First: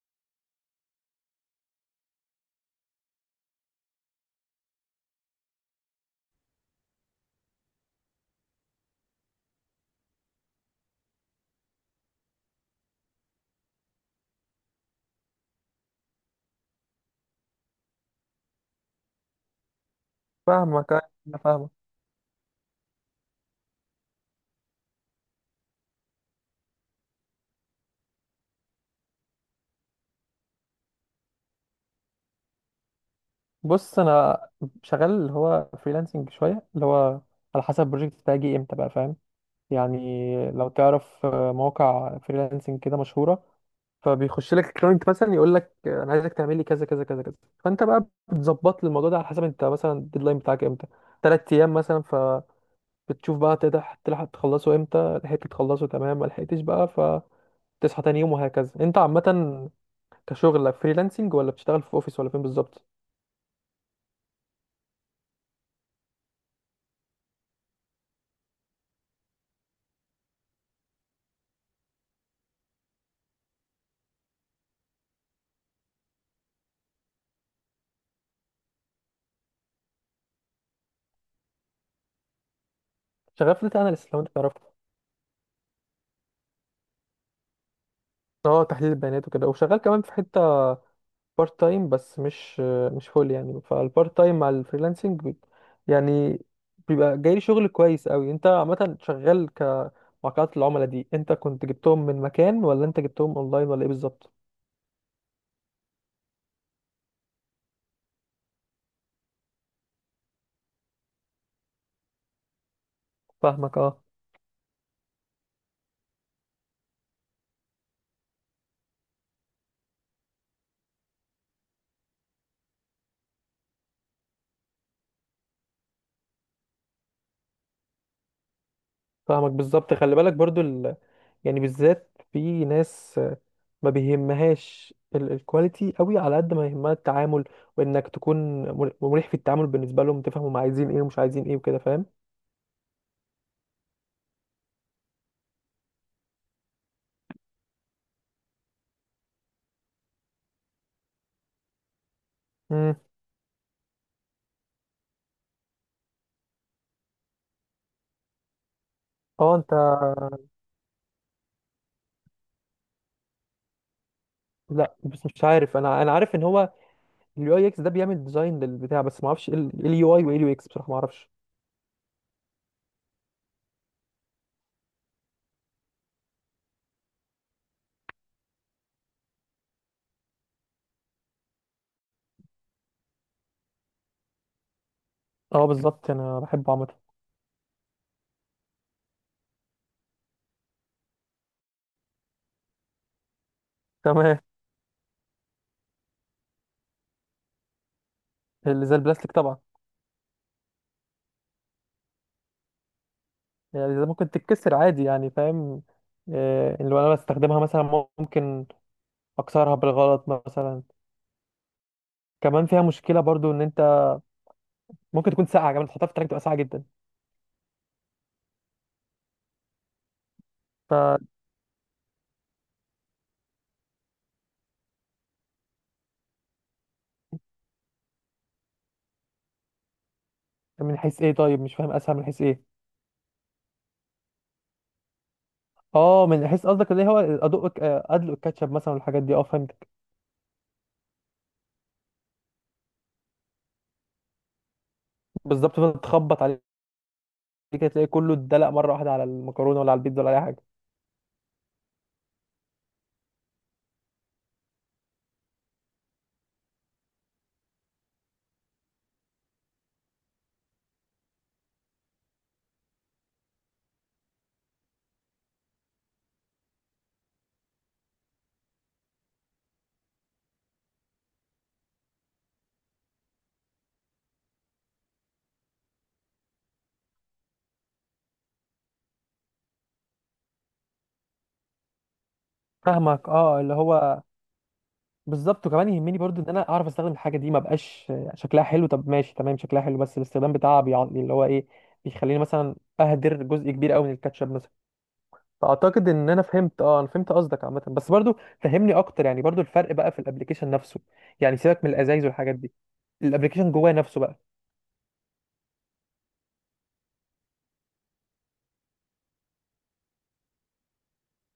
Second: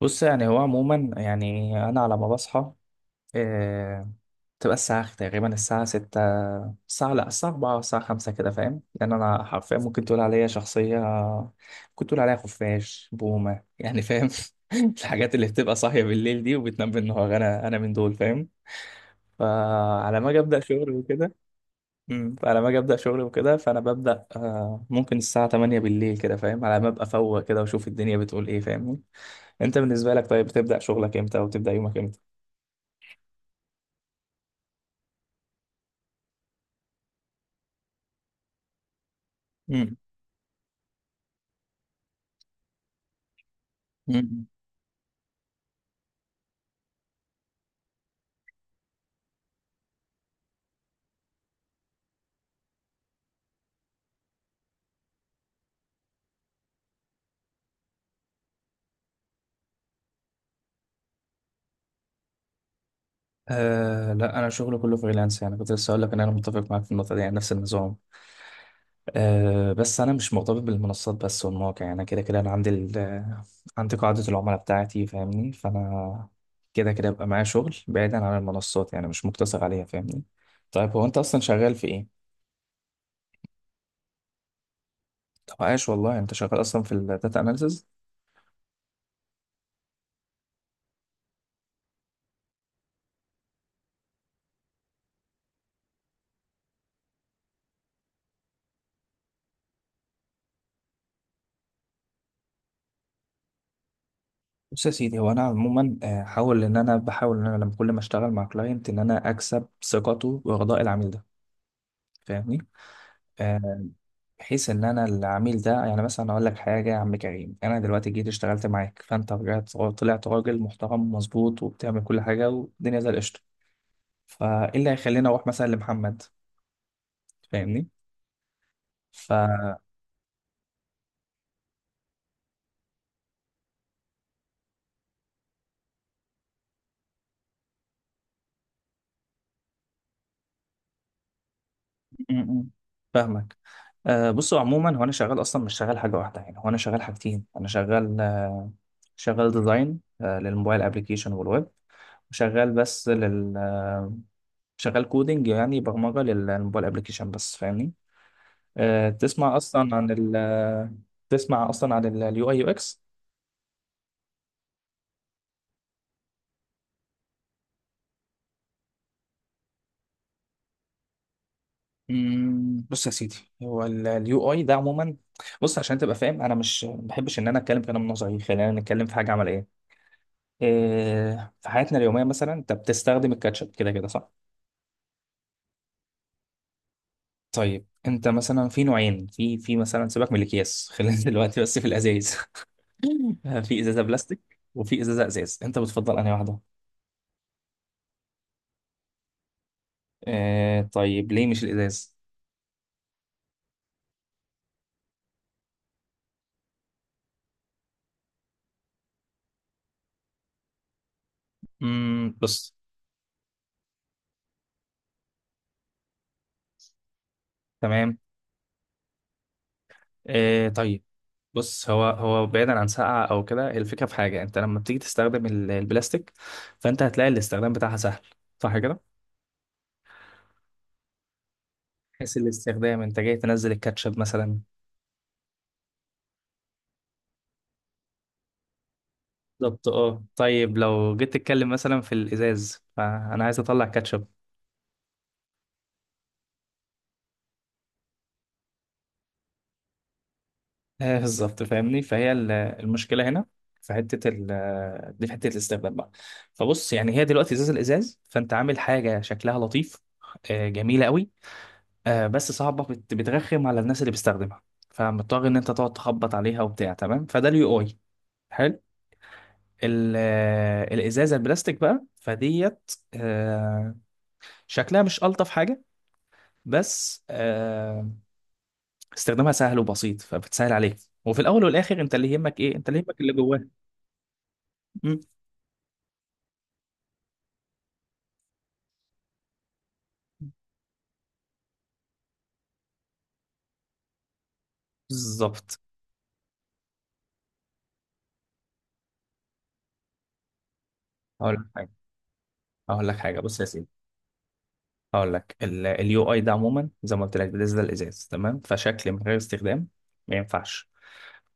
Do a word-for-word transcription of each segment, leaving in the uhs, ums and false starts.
بص يعني هو عموما يعني انا على ما بصحى آه، تبقى الساعه تقريبا الساعه ستة. الساعه لا، الساعه الرابعة الساعه خمسة، كده فاهم؟ لان انا حرفيا ممكن تقول عليا شخصيه كنت تقول عليها خفاش بومه يعني، فاهم؟ الحاجات اللي بتبقى صاحيه بالليل دي وبتنام بالنهار، انا انا من دول فاهم. فعلى ما اجي ابدا شغل فاهمك، أيوة، وكده. انا فاهمك. مم، فعلى ما اجي ابدا شغل وكده، فانا ببدا آه، ممكن الساعه تمانية بالليل كده، فاهم؟ على ما ابقى فوق كده واشوف الدنيا بتقول ايه، فاهمني. انت بالنسبه لك طيب، بتبدا شغلك امتى او بتبدا يومك امتى؟ بص، انا شغال اللي هو فريلانسنج شويه، اللي هو على حسب البروجكت بتاعي يجي امتى بقى، فاهم؟ مم. يعني لو تعرف آه، مواقع فريلانسنج كده مشهوره، مم. فبيخش لك كلاينت مثلا يقول لك آه، انا عايزك تعمل لي كذا كذا كذا كذا. فانت بقى بتظبط لي الموضوع ده على حسب انت مثلا الديدلاين بتاعك امتى، ثلاث ايام مثلا، فبتشوف بقى تقدر تلحق تخلصه امتى. لحقت تخلصه تمام، ما لحقتش بقى فتصحى تاني يوم، وهكذا. انت عامه كشغل فريلانسنج، ولا بتشتغل في اوفيس، ولا فين بالظبط؟ أه لا، انا شغلي كله فريلانس يعني، كنت لسه اقول لك ان انا متفق معاك في النقطه دي، يعني نفس النظام. أه بس انا مش مرتبط بالمنصات بس والمواقع، يعني كده كده انا عندي ال- آه، عندي قاعده العملاء بتاعتي فاهمني، فانا كده كده بقى معايا شغل بعيدا عن المنصات، يعني مش مقتصر عليها فاهمني. طيب هو انت اصلا شغال في ايه؟ شغال في داتا اناليست، لو انت تعرفه. طب عاش والله، انت شغال اصلا في الداتا اناليسز. اه، تحليل البيانات وكده، وشغال كمان في حته بارت تايم، بس مش مش فول يعني. فالبارت تايم مع الفريلانسنج بي- يعني بيبقى جاي لي شغل كويس قوي. انت عامه شغال كمواقعات العملاء دي، انت كنت جبتهم من مكان، ولا انت جبتهم اونلاين، ولا ايه بالظبط؟ بص يا سيدي، هو انا عموما آه، حاول ان انا بحاول ان انا لما كل ما اشتغل مع كلاينت ان انا اكسب ثقته ورضاء العميل ده، فاهمني. فاهمك، آه، اه. بحيث ان انا العميل ده، يعني مثلا اقول لك حاجه، يا عم كريم انا دلوقتي جيت اشتغلت معاك، فانت رجعت طلعت راجل محترم ومظبوط وبتعمل كل حاجه والدنيا زي القشطه، فايه اللي هيخليني اروح مثلا لمحمد؟ فاهمني. ف فاهمك بالظبط. خلي بالك برضو ال... يعني بالذات في ناس ما بيهمهاش ال- الكواليتي قوي على قد ما يهمها التعامل، وانك تكون مر- مريح في التعامل بالنسبه لهم. تفهم هم عايزين ايه ومش عايزين ايه وكده، فاهم؟ م- م. فاهمك. آه بصوا، عموما هو انا شغال اصلا مش شغال حاجه واحده، يعني هو انا شغال حاجتين. انا شغال آه شغال ديزاين آه للموبايل ابلكيشن والويب، وشغال امم. بس لل آه، شغال كودينج، يعني برمجه للموبايل ابلكيشن بس فاهمني. آه، اه، تسمع انت. اصلا عن ال آه، تسمع اصلا عن اليو اي يو اكس؟ لا، بس مش عارف، انا انا عارف ان هو اليو اي اكس ده بيعمل ديزاين للبتاع، بس ما اعرفش ايه اليو اي وايه اليو اكس بصراحه، ما اعرفش. مم، بص يا سيدي، هو اليو اي ده عموما، بص عشان تبقى فاهم، انا مش ما بحبش ان انا اتكلم كلام نظري، خلينا نتكلم في حاجه عمليه. إيه، في حياتنا اليومية مثلا انت بتستخدم الكاتشب كده كده، صح؟ اه بالظبط، انا بحبه عامه. طيب انت مثلا في نوعين، في في مثلا، سيبك من الاكياس، خلينا دلوقتي بس في الازايز. في ازازة تمام. بلاستيك وفي ازازة ازاز، انت بتفضل انهي واحدة؟ اللي زي البلاستيك طبعا. إيه، طيب ليه مش الازاز؟ يعني اللي زي ممكن تتكسر عادي يعني، فاهم؟ آه، اللي انا بستخدمها مثلا ممكن اكسرها بالغلط مثلا. امم، كمان بص. فيها مشكله برضو ان انت ممكن تكون ساقعه، كمان تحطها في التراك تبقى ساقعه جدا. تمام. إيه، ف طيب. بص هو هو بعيدا عن ساقعة او كده، الفكرة في حاجة، انت لما بتيجي تستخدم ال- البلاستيك، فانت هتلاقي الاستخدام بتاعها سهل، صح كده؟ من حيث ايه؟ طيب مش فاهم، اسهل من حيث حيث ايه؟ الاستخدام، انت جاي تنزل الكاتشب مثلا. اه، من حيث قصدك اللي هو ادق آه، ادلق الكاتشب مثلا والحاجات دي، اه بالظبط، فهمتك. اه طيب لو جيت تتكلم مثلا في الازاز، فانا عايز اطلع كاتشب. بالظبط، فضلت تخبط عليه كده تلاقي كله اتدلق مره واحده على المكرونه ولا على البيتزا ولا اي حاجه. آه بالظبط فاهمني، فهي ال- المشكله هنا في حته ال دي، في حته الاستخدام بقى. فبص يعني هي دلوقتي ازاز، الازاز فانت عامل حاجه شكلها لطيف آه جميله قوي، آه بس صعبه، بت- بترخم على الناس اللي بتستخدمها، فمضطر ان انت تقعد تخبط عليها وبتاع، تمام؟ فده اليو اي. حلو. ال- آه، الازازه البلاستيك بقى فديت آه، شكلها مش الطف حاجه، بس آه، استخدامها سهل وبسيط فبتسهل عليك. وفي الاول والاخر انت اللي يهمك ايه؟ انت اللي يهمك فاهمك، اللي اه، جواه. اللي هو مم. بالظبط. وكمان يهمني برضو ان انا اعرف استخدم الحاجه دي. ما بقاش آه، شكلها حلو طب ماشي، تمام شكلها حلو بس الاستخدام بتاعها بيع- اللي هو ايه، بيخليني مثلا اهدر جزء كبير قوي من الكاتشب مثلا. بالظبط. فاعتقد ان انا فهمت. اه، انا فهمت قصدك عامه، بس برضو فهمني اكتر يعني، برضو الفرق بقى في الابليكيشن نفسه. هقول يعني لك سيبك حاجه من الازايز والحاجات دي، هقول لك حاجه بص يا الابلكيشن سيدي، جواه نفسه بقى هقول لك اليو اي ده عموما زي ما قلت لك، ده ده الازاز تمام، فشكل من غير استخدام ما ينفعش.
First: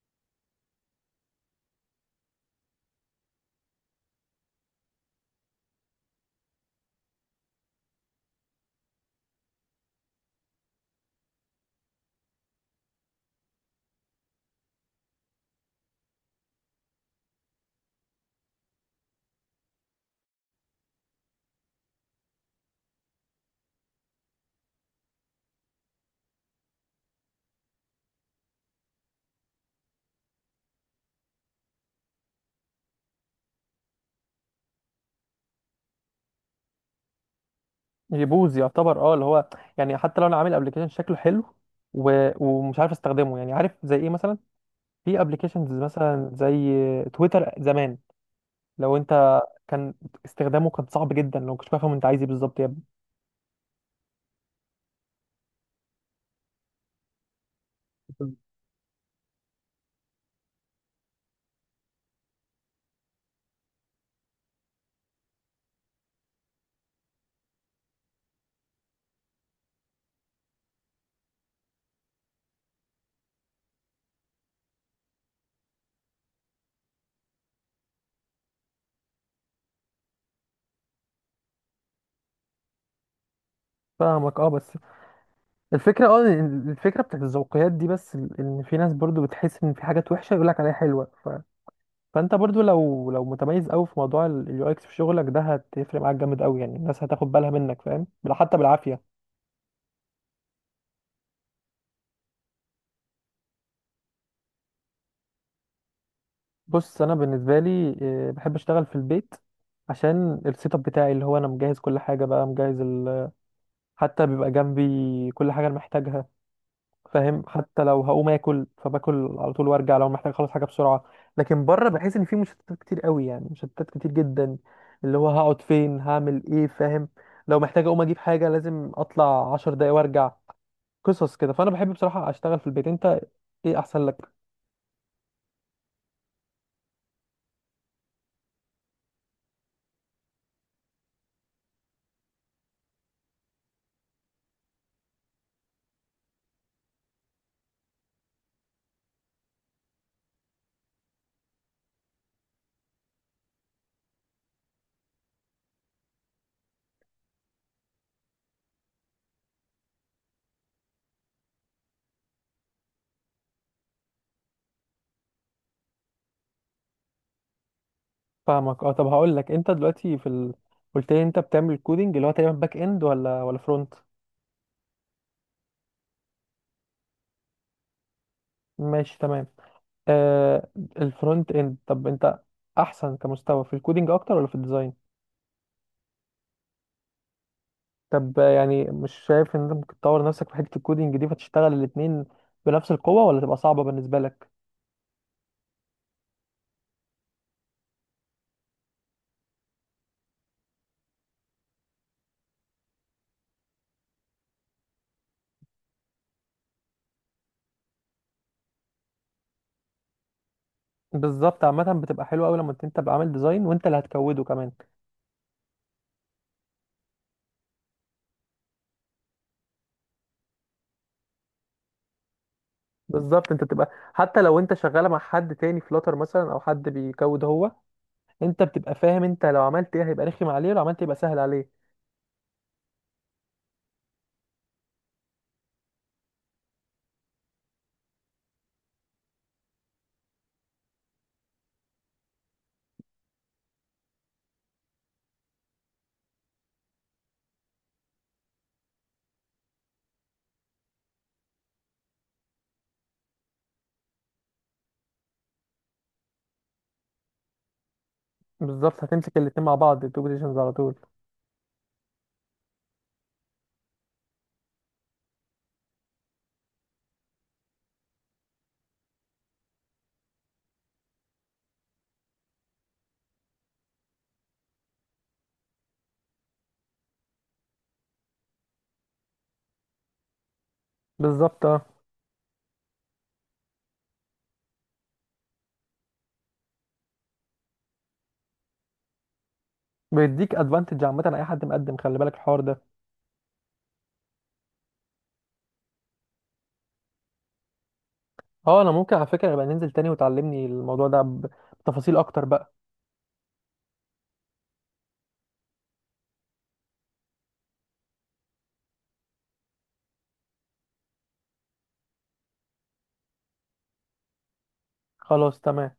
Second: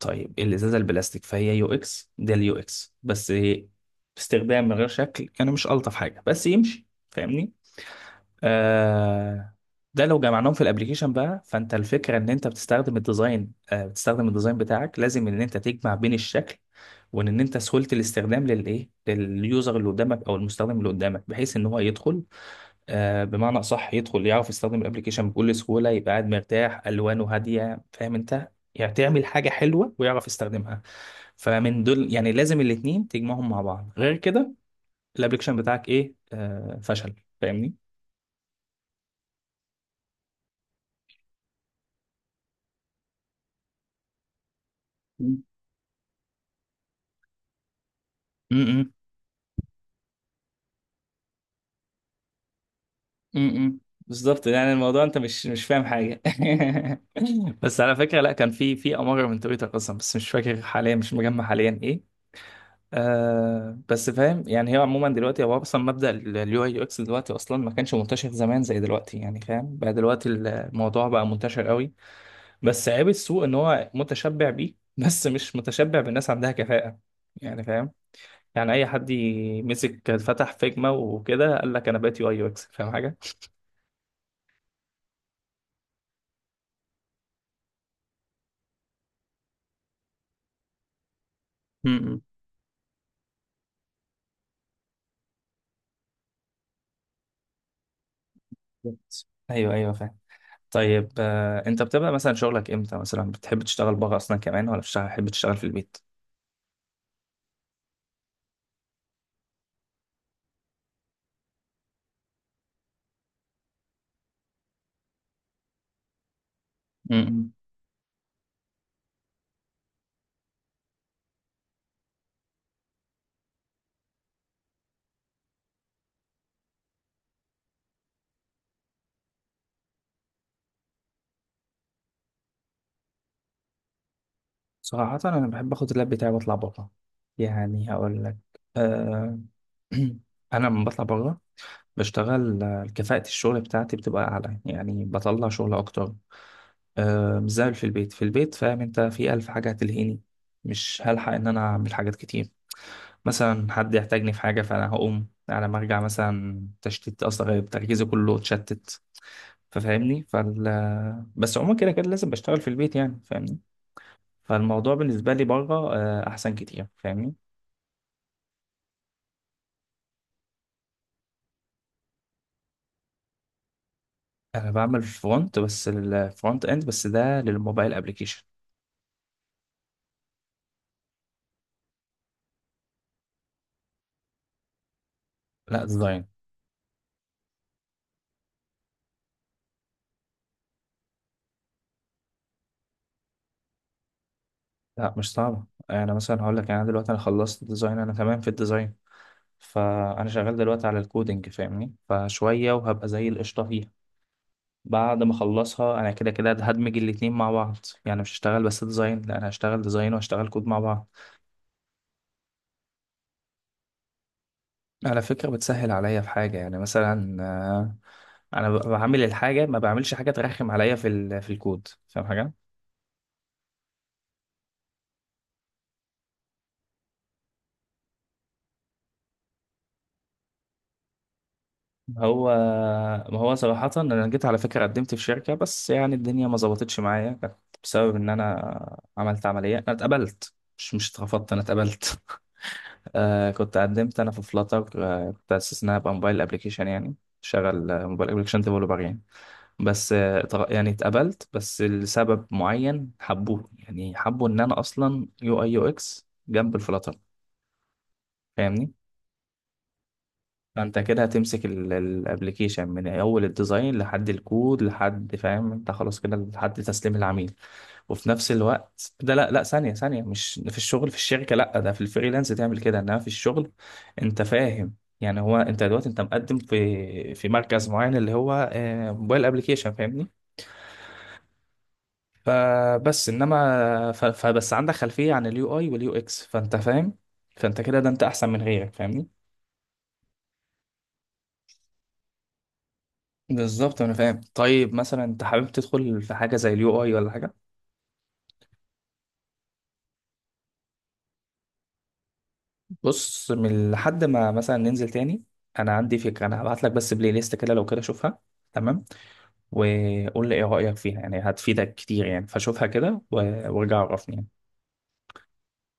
طيب الازازه البلاستيك فهي يو اكس، ده اليو اكس بس استخدام من غير شكل، يعني مش الطف حاجه بس يمشي فاهمني. آه، ده لو جمعناهم في الابليكيشن بقى، فانت الفكره ان انت بتستخدم الديزاين آه بتستخدم الديزاين بتاعك، لازم ان انت تجمع بين الشكل وان إن انت سهوله الاستخدام، للايه؟ لليوزر اللي قدامك او المستخدم اللي قدامك، بحيث ان هو يدخل آه بمعنى اصح يدخل يعرف يستخدم الابليكيشن بكل سهوله، يبقى قاعد مرتاح، الوانه هاديه فاهم انت، يعني تعمل حاجه حلوه ويعرف يستخدمها. فمن دول يعني لازم الاتنين تجمعهم مع بعض، غير كده الابليكيشن بتاعك ايه؟ آه فشل، فاهمني. يبوظ يعتبر، اه، اللي هو يعني حتى لو انا عامل ابلكيشن شكله حلو و... ومش عارف استخدمه. يعني عارف زي ايه مثلا؟ في ابلكيشنز مثلا زي تويتر زمان، لو انت كان استخدامه كان صعب جدا، لو كنتش فاهم انت عايز ايه بالظبط يا ابني. امم. بالظبط، يعني الموضوع انت مش مش فاهم حاجه. بس على فكره لا، كان في في اماره من تويتر اصلا، بس مش فاكر حاليا، مش مجمع حاليا ايه. آه بس فاهم يعني، هي عموما دلوقتي هو اصلا مبدا اليو اي يو اكس دلوقتي اصلا ما كانش منتشر زمان زي دلوقتي، يعني فاهم بقى دلوقتي الموضوع بقى منتشر قوي، بس عيب السوق ان هو متشبع بيه بس مش متشبع بالناس عندها كفاءه، يعني فاهم. يعني اي حد يمسك فتح فيجما وكده قال لك انا بقيت يو اي يو اكس فاهم فاهمك، اه، بس الفكره، اه، إن الفكره بتاعت الذوقيات دي، بس ال- ان في ناس برضو بتحس ان في حاجات وحشه يقول لك عليها حلوه. ف... حاجه. فانت برضو لو لو متميز قوي في موضوع اليو اكس في شغلك ده، هتفرق معاك جامد قوي يعني. الناس هتاخد بالها منك، فاهم؟ بل- حتى بالعافيه. بالظبط. ايوه، ايوه، فاهم. طيب آه، انت بتبقى مثلا شغلك امتى مثلا؟ بتحب تشتغل بره اصلا كمان ولا بتشتغل- بتحب تشتغل في البيت؟ بص، انا بالنسبه لي آه، بحب اشتغل في البيت، عشان السيت اب بتاعي، اللي هو انا مجهز كل حاجه بقى، مجهز ال... حتى بيبقى جنبي كل حاجه انا محتاجها، فاهم؟ امم. حتى لو هقوم اكل فباكل على طول وارجع، لو محتاج اخلص حاجه بسرعه. لكن بره بحس ان في مشتتات كتير قوي يعني، مشتتات كتير جدا، اللي هو هقعد فين، هعمل ايه، فاهم؟ لو محتاج اقوم اجيب حاجه لازم اطلع عشر دقايق وارجع، قصص كده. فانا بحب بصراحه اشتغل في البيت. انت ايه احسن لك؟ صراحة أنا بحب أخد اللاب بتاعي وأطلع بره، يعني هقول لك، أه. أنا لما بطلع بره بشتغل، آه، كفاءة الشغل بتاعتي بتبقى أعلى، يعني بطلع شغل أكتر، أه مش زي في البيت. في البيت فاهم أنت، في ألف حاجة هتلهيني، مش هلحق إن أنا أعمل حاجات كتير. مثلا حد يحتاجني في حاجة، فأنا هقوم، على ما أرجع مثلا تشتيت أصلا، غير تركيزي كله اتشتت، ففاهمني. فال بس عموما كده كده لازم بشتغل في البيت، يعني فاهمني. فالموضوع بالنسبة لي بره آه، أحسن كتير فاهمني. فاهمك، اه. طب هقول لك، انت دلوقتي في ال... قلت لي انت بتعمل كودينج، اللي هو تقريبا باك اند، ولا ولا فرونت؟ أنا بعمل فرونت بس، الفرونت إند بس، ده للموبايل أبلكيشن. ماشي تمام. آه الفرونت اند، طب انت احسن كمستوى في الكودينج اكتر، ولا في الديزاين؟ لا ديزاين. طب آه، يعني مش شايف ان انت ممكن تطور نفسك في حته الكودينج دي، فتشتغل الاتنين بنفس القوه، ولا تبقى صعبه بالنسبه لك؟ لا مش صعبة، أنا مثلا هقول لك يعني، أنا دلوقتي أنا خلصت ديزاين، أنا تمام في الديزاين، فأنا شغال دلوقتي على الكودينج فاهمني، فشوية وهبقى زي القشطة فيها. بعد ما اخلصها انا كده كده هدمج الاتنين مع بعض، يعني مش هشتغل بس ديزاين، لا انا هشتغل ديزاين وهشتغل كود مع بعض. بالظبط، عامه بتبقى حلوه قوي لما انت تبقى عامل ديزاين وانت اللي هتكوده كمان. على فكرة بتسهل عليا في حاجة يعني، مثلا آه، انا ب- بعمل الحاجة، ما بعملش حاجة ترخم عليا في ال- في الكود، فاهم حاجة؟ بالظبط، انت تبقى حتى لو انت شغاله مع حد تاني، فلاتر مثلا، او حد بيكود هو، انت بتبقى فاهم انت لو عملت ايه هيبقى رخم عليه، ولو عملت ايه يبقى سهل عليه. هو ما هو صراحة انا جيت على فكرة قدمت في شركة، بس يعني الدنيا ما ظبطتش معايا، كانت بسبب ان انا عملت عملية. انا اتقبلت، مش مش اترفضت، انا اتقبلت. آه كنت قدمت انا في فلاتر، آه كنت اساس انها ابقى موبايل ابلكيشن يعني، شغل آه، موبايل ابلكيشن ديفلوبر يعني، بس آه اتغ- يعني اتقبلت، بس لسبب معين حبوه، يعني حبوا ان انا اصلا يو اي يو اكس جنب الفلاتر، فاهمني. بالظبط، هتمسك الاتنين مع بعض، التو بوزيشنز على طول. فانت كده هتمسك الابلكيشن من اول الديزاين لحد الكود، لحد فاهم انت، خلاص كده لحد تسليم العميل. وفي نفس الوقت ده لا، لا، ثانية، ثانية، مش في الشغل، في الشركة لا، ده في الفريلانس تعمل كده، انما في الشغل انت فاهم، يعني هو انت دلوقتي انت مقدم في في مركز معين اللي هو آه، موبايل ابلكيشن فاهمني، بالظبط، اه، فبس انما ف- فبس عندك خلفية عن اليو اي واليو اكس، فانت فاهم، فانت كده ده انت احسن من غيرك فاهمني. بيديك ادفانتج عامه على اي حد مقدم، خلي بالك الحوار ده. بالظبط انا فاهم. طيب مثلا انت حابب تدخل في حاجة زي اليو اي ولا حاجة؟ اه، انا ممكن على فكره يبقى ننزل تاني وتعلمني الموضوع ده بتفاصيل اكتر بقى. بص، من لحد ما مثلا ننزل تاني، انا عندي فكرة، انا هبعت لك بس بلاي ليست كده، لو كده شوفها تمام، وقول لي ايه رأيك فيها، يعني هتفيدك كتير يعني، فشوفها كده و- وارجع عرفني يعني. خلاص، تمام.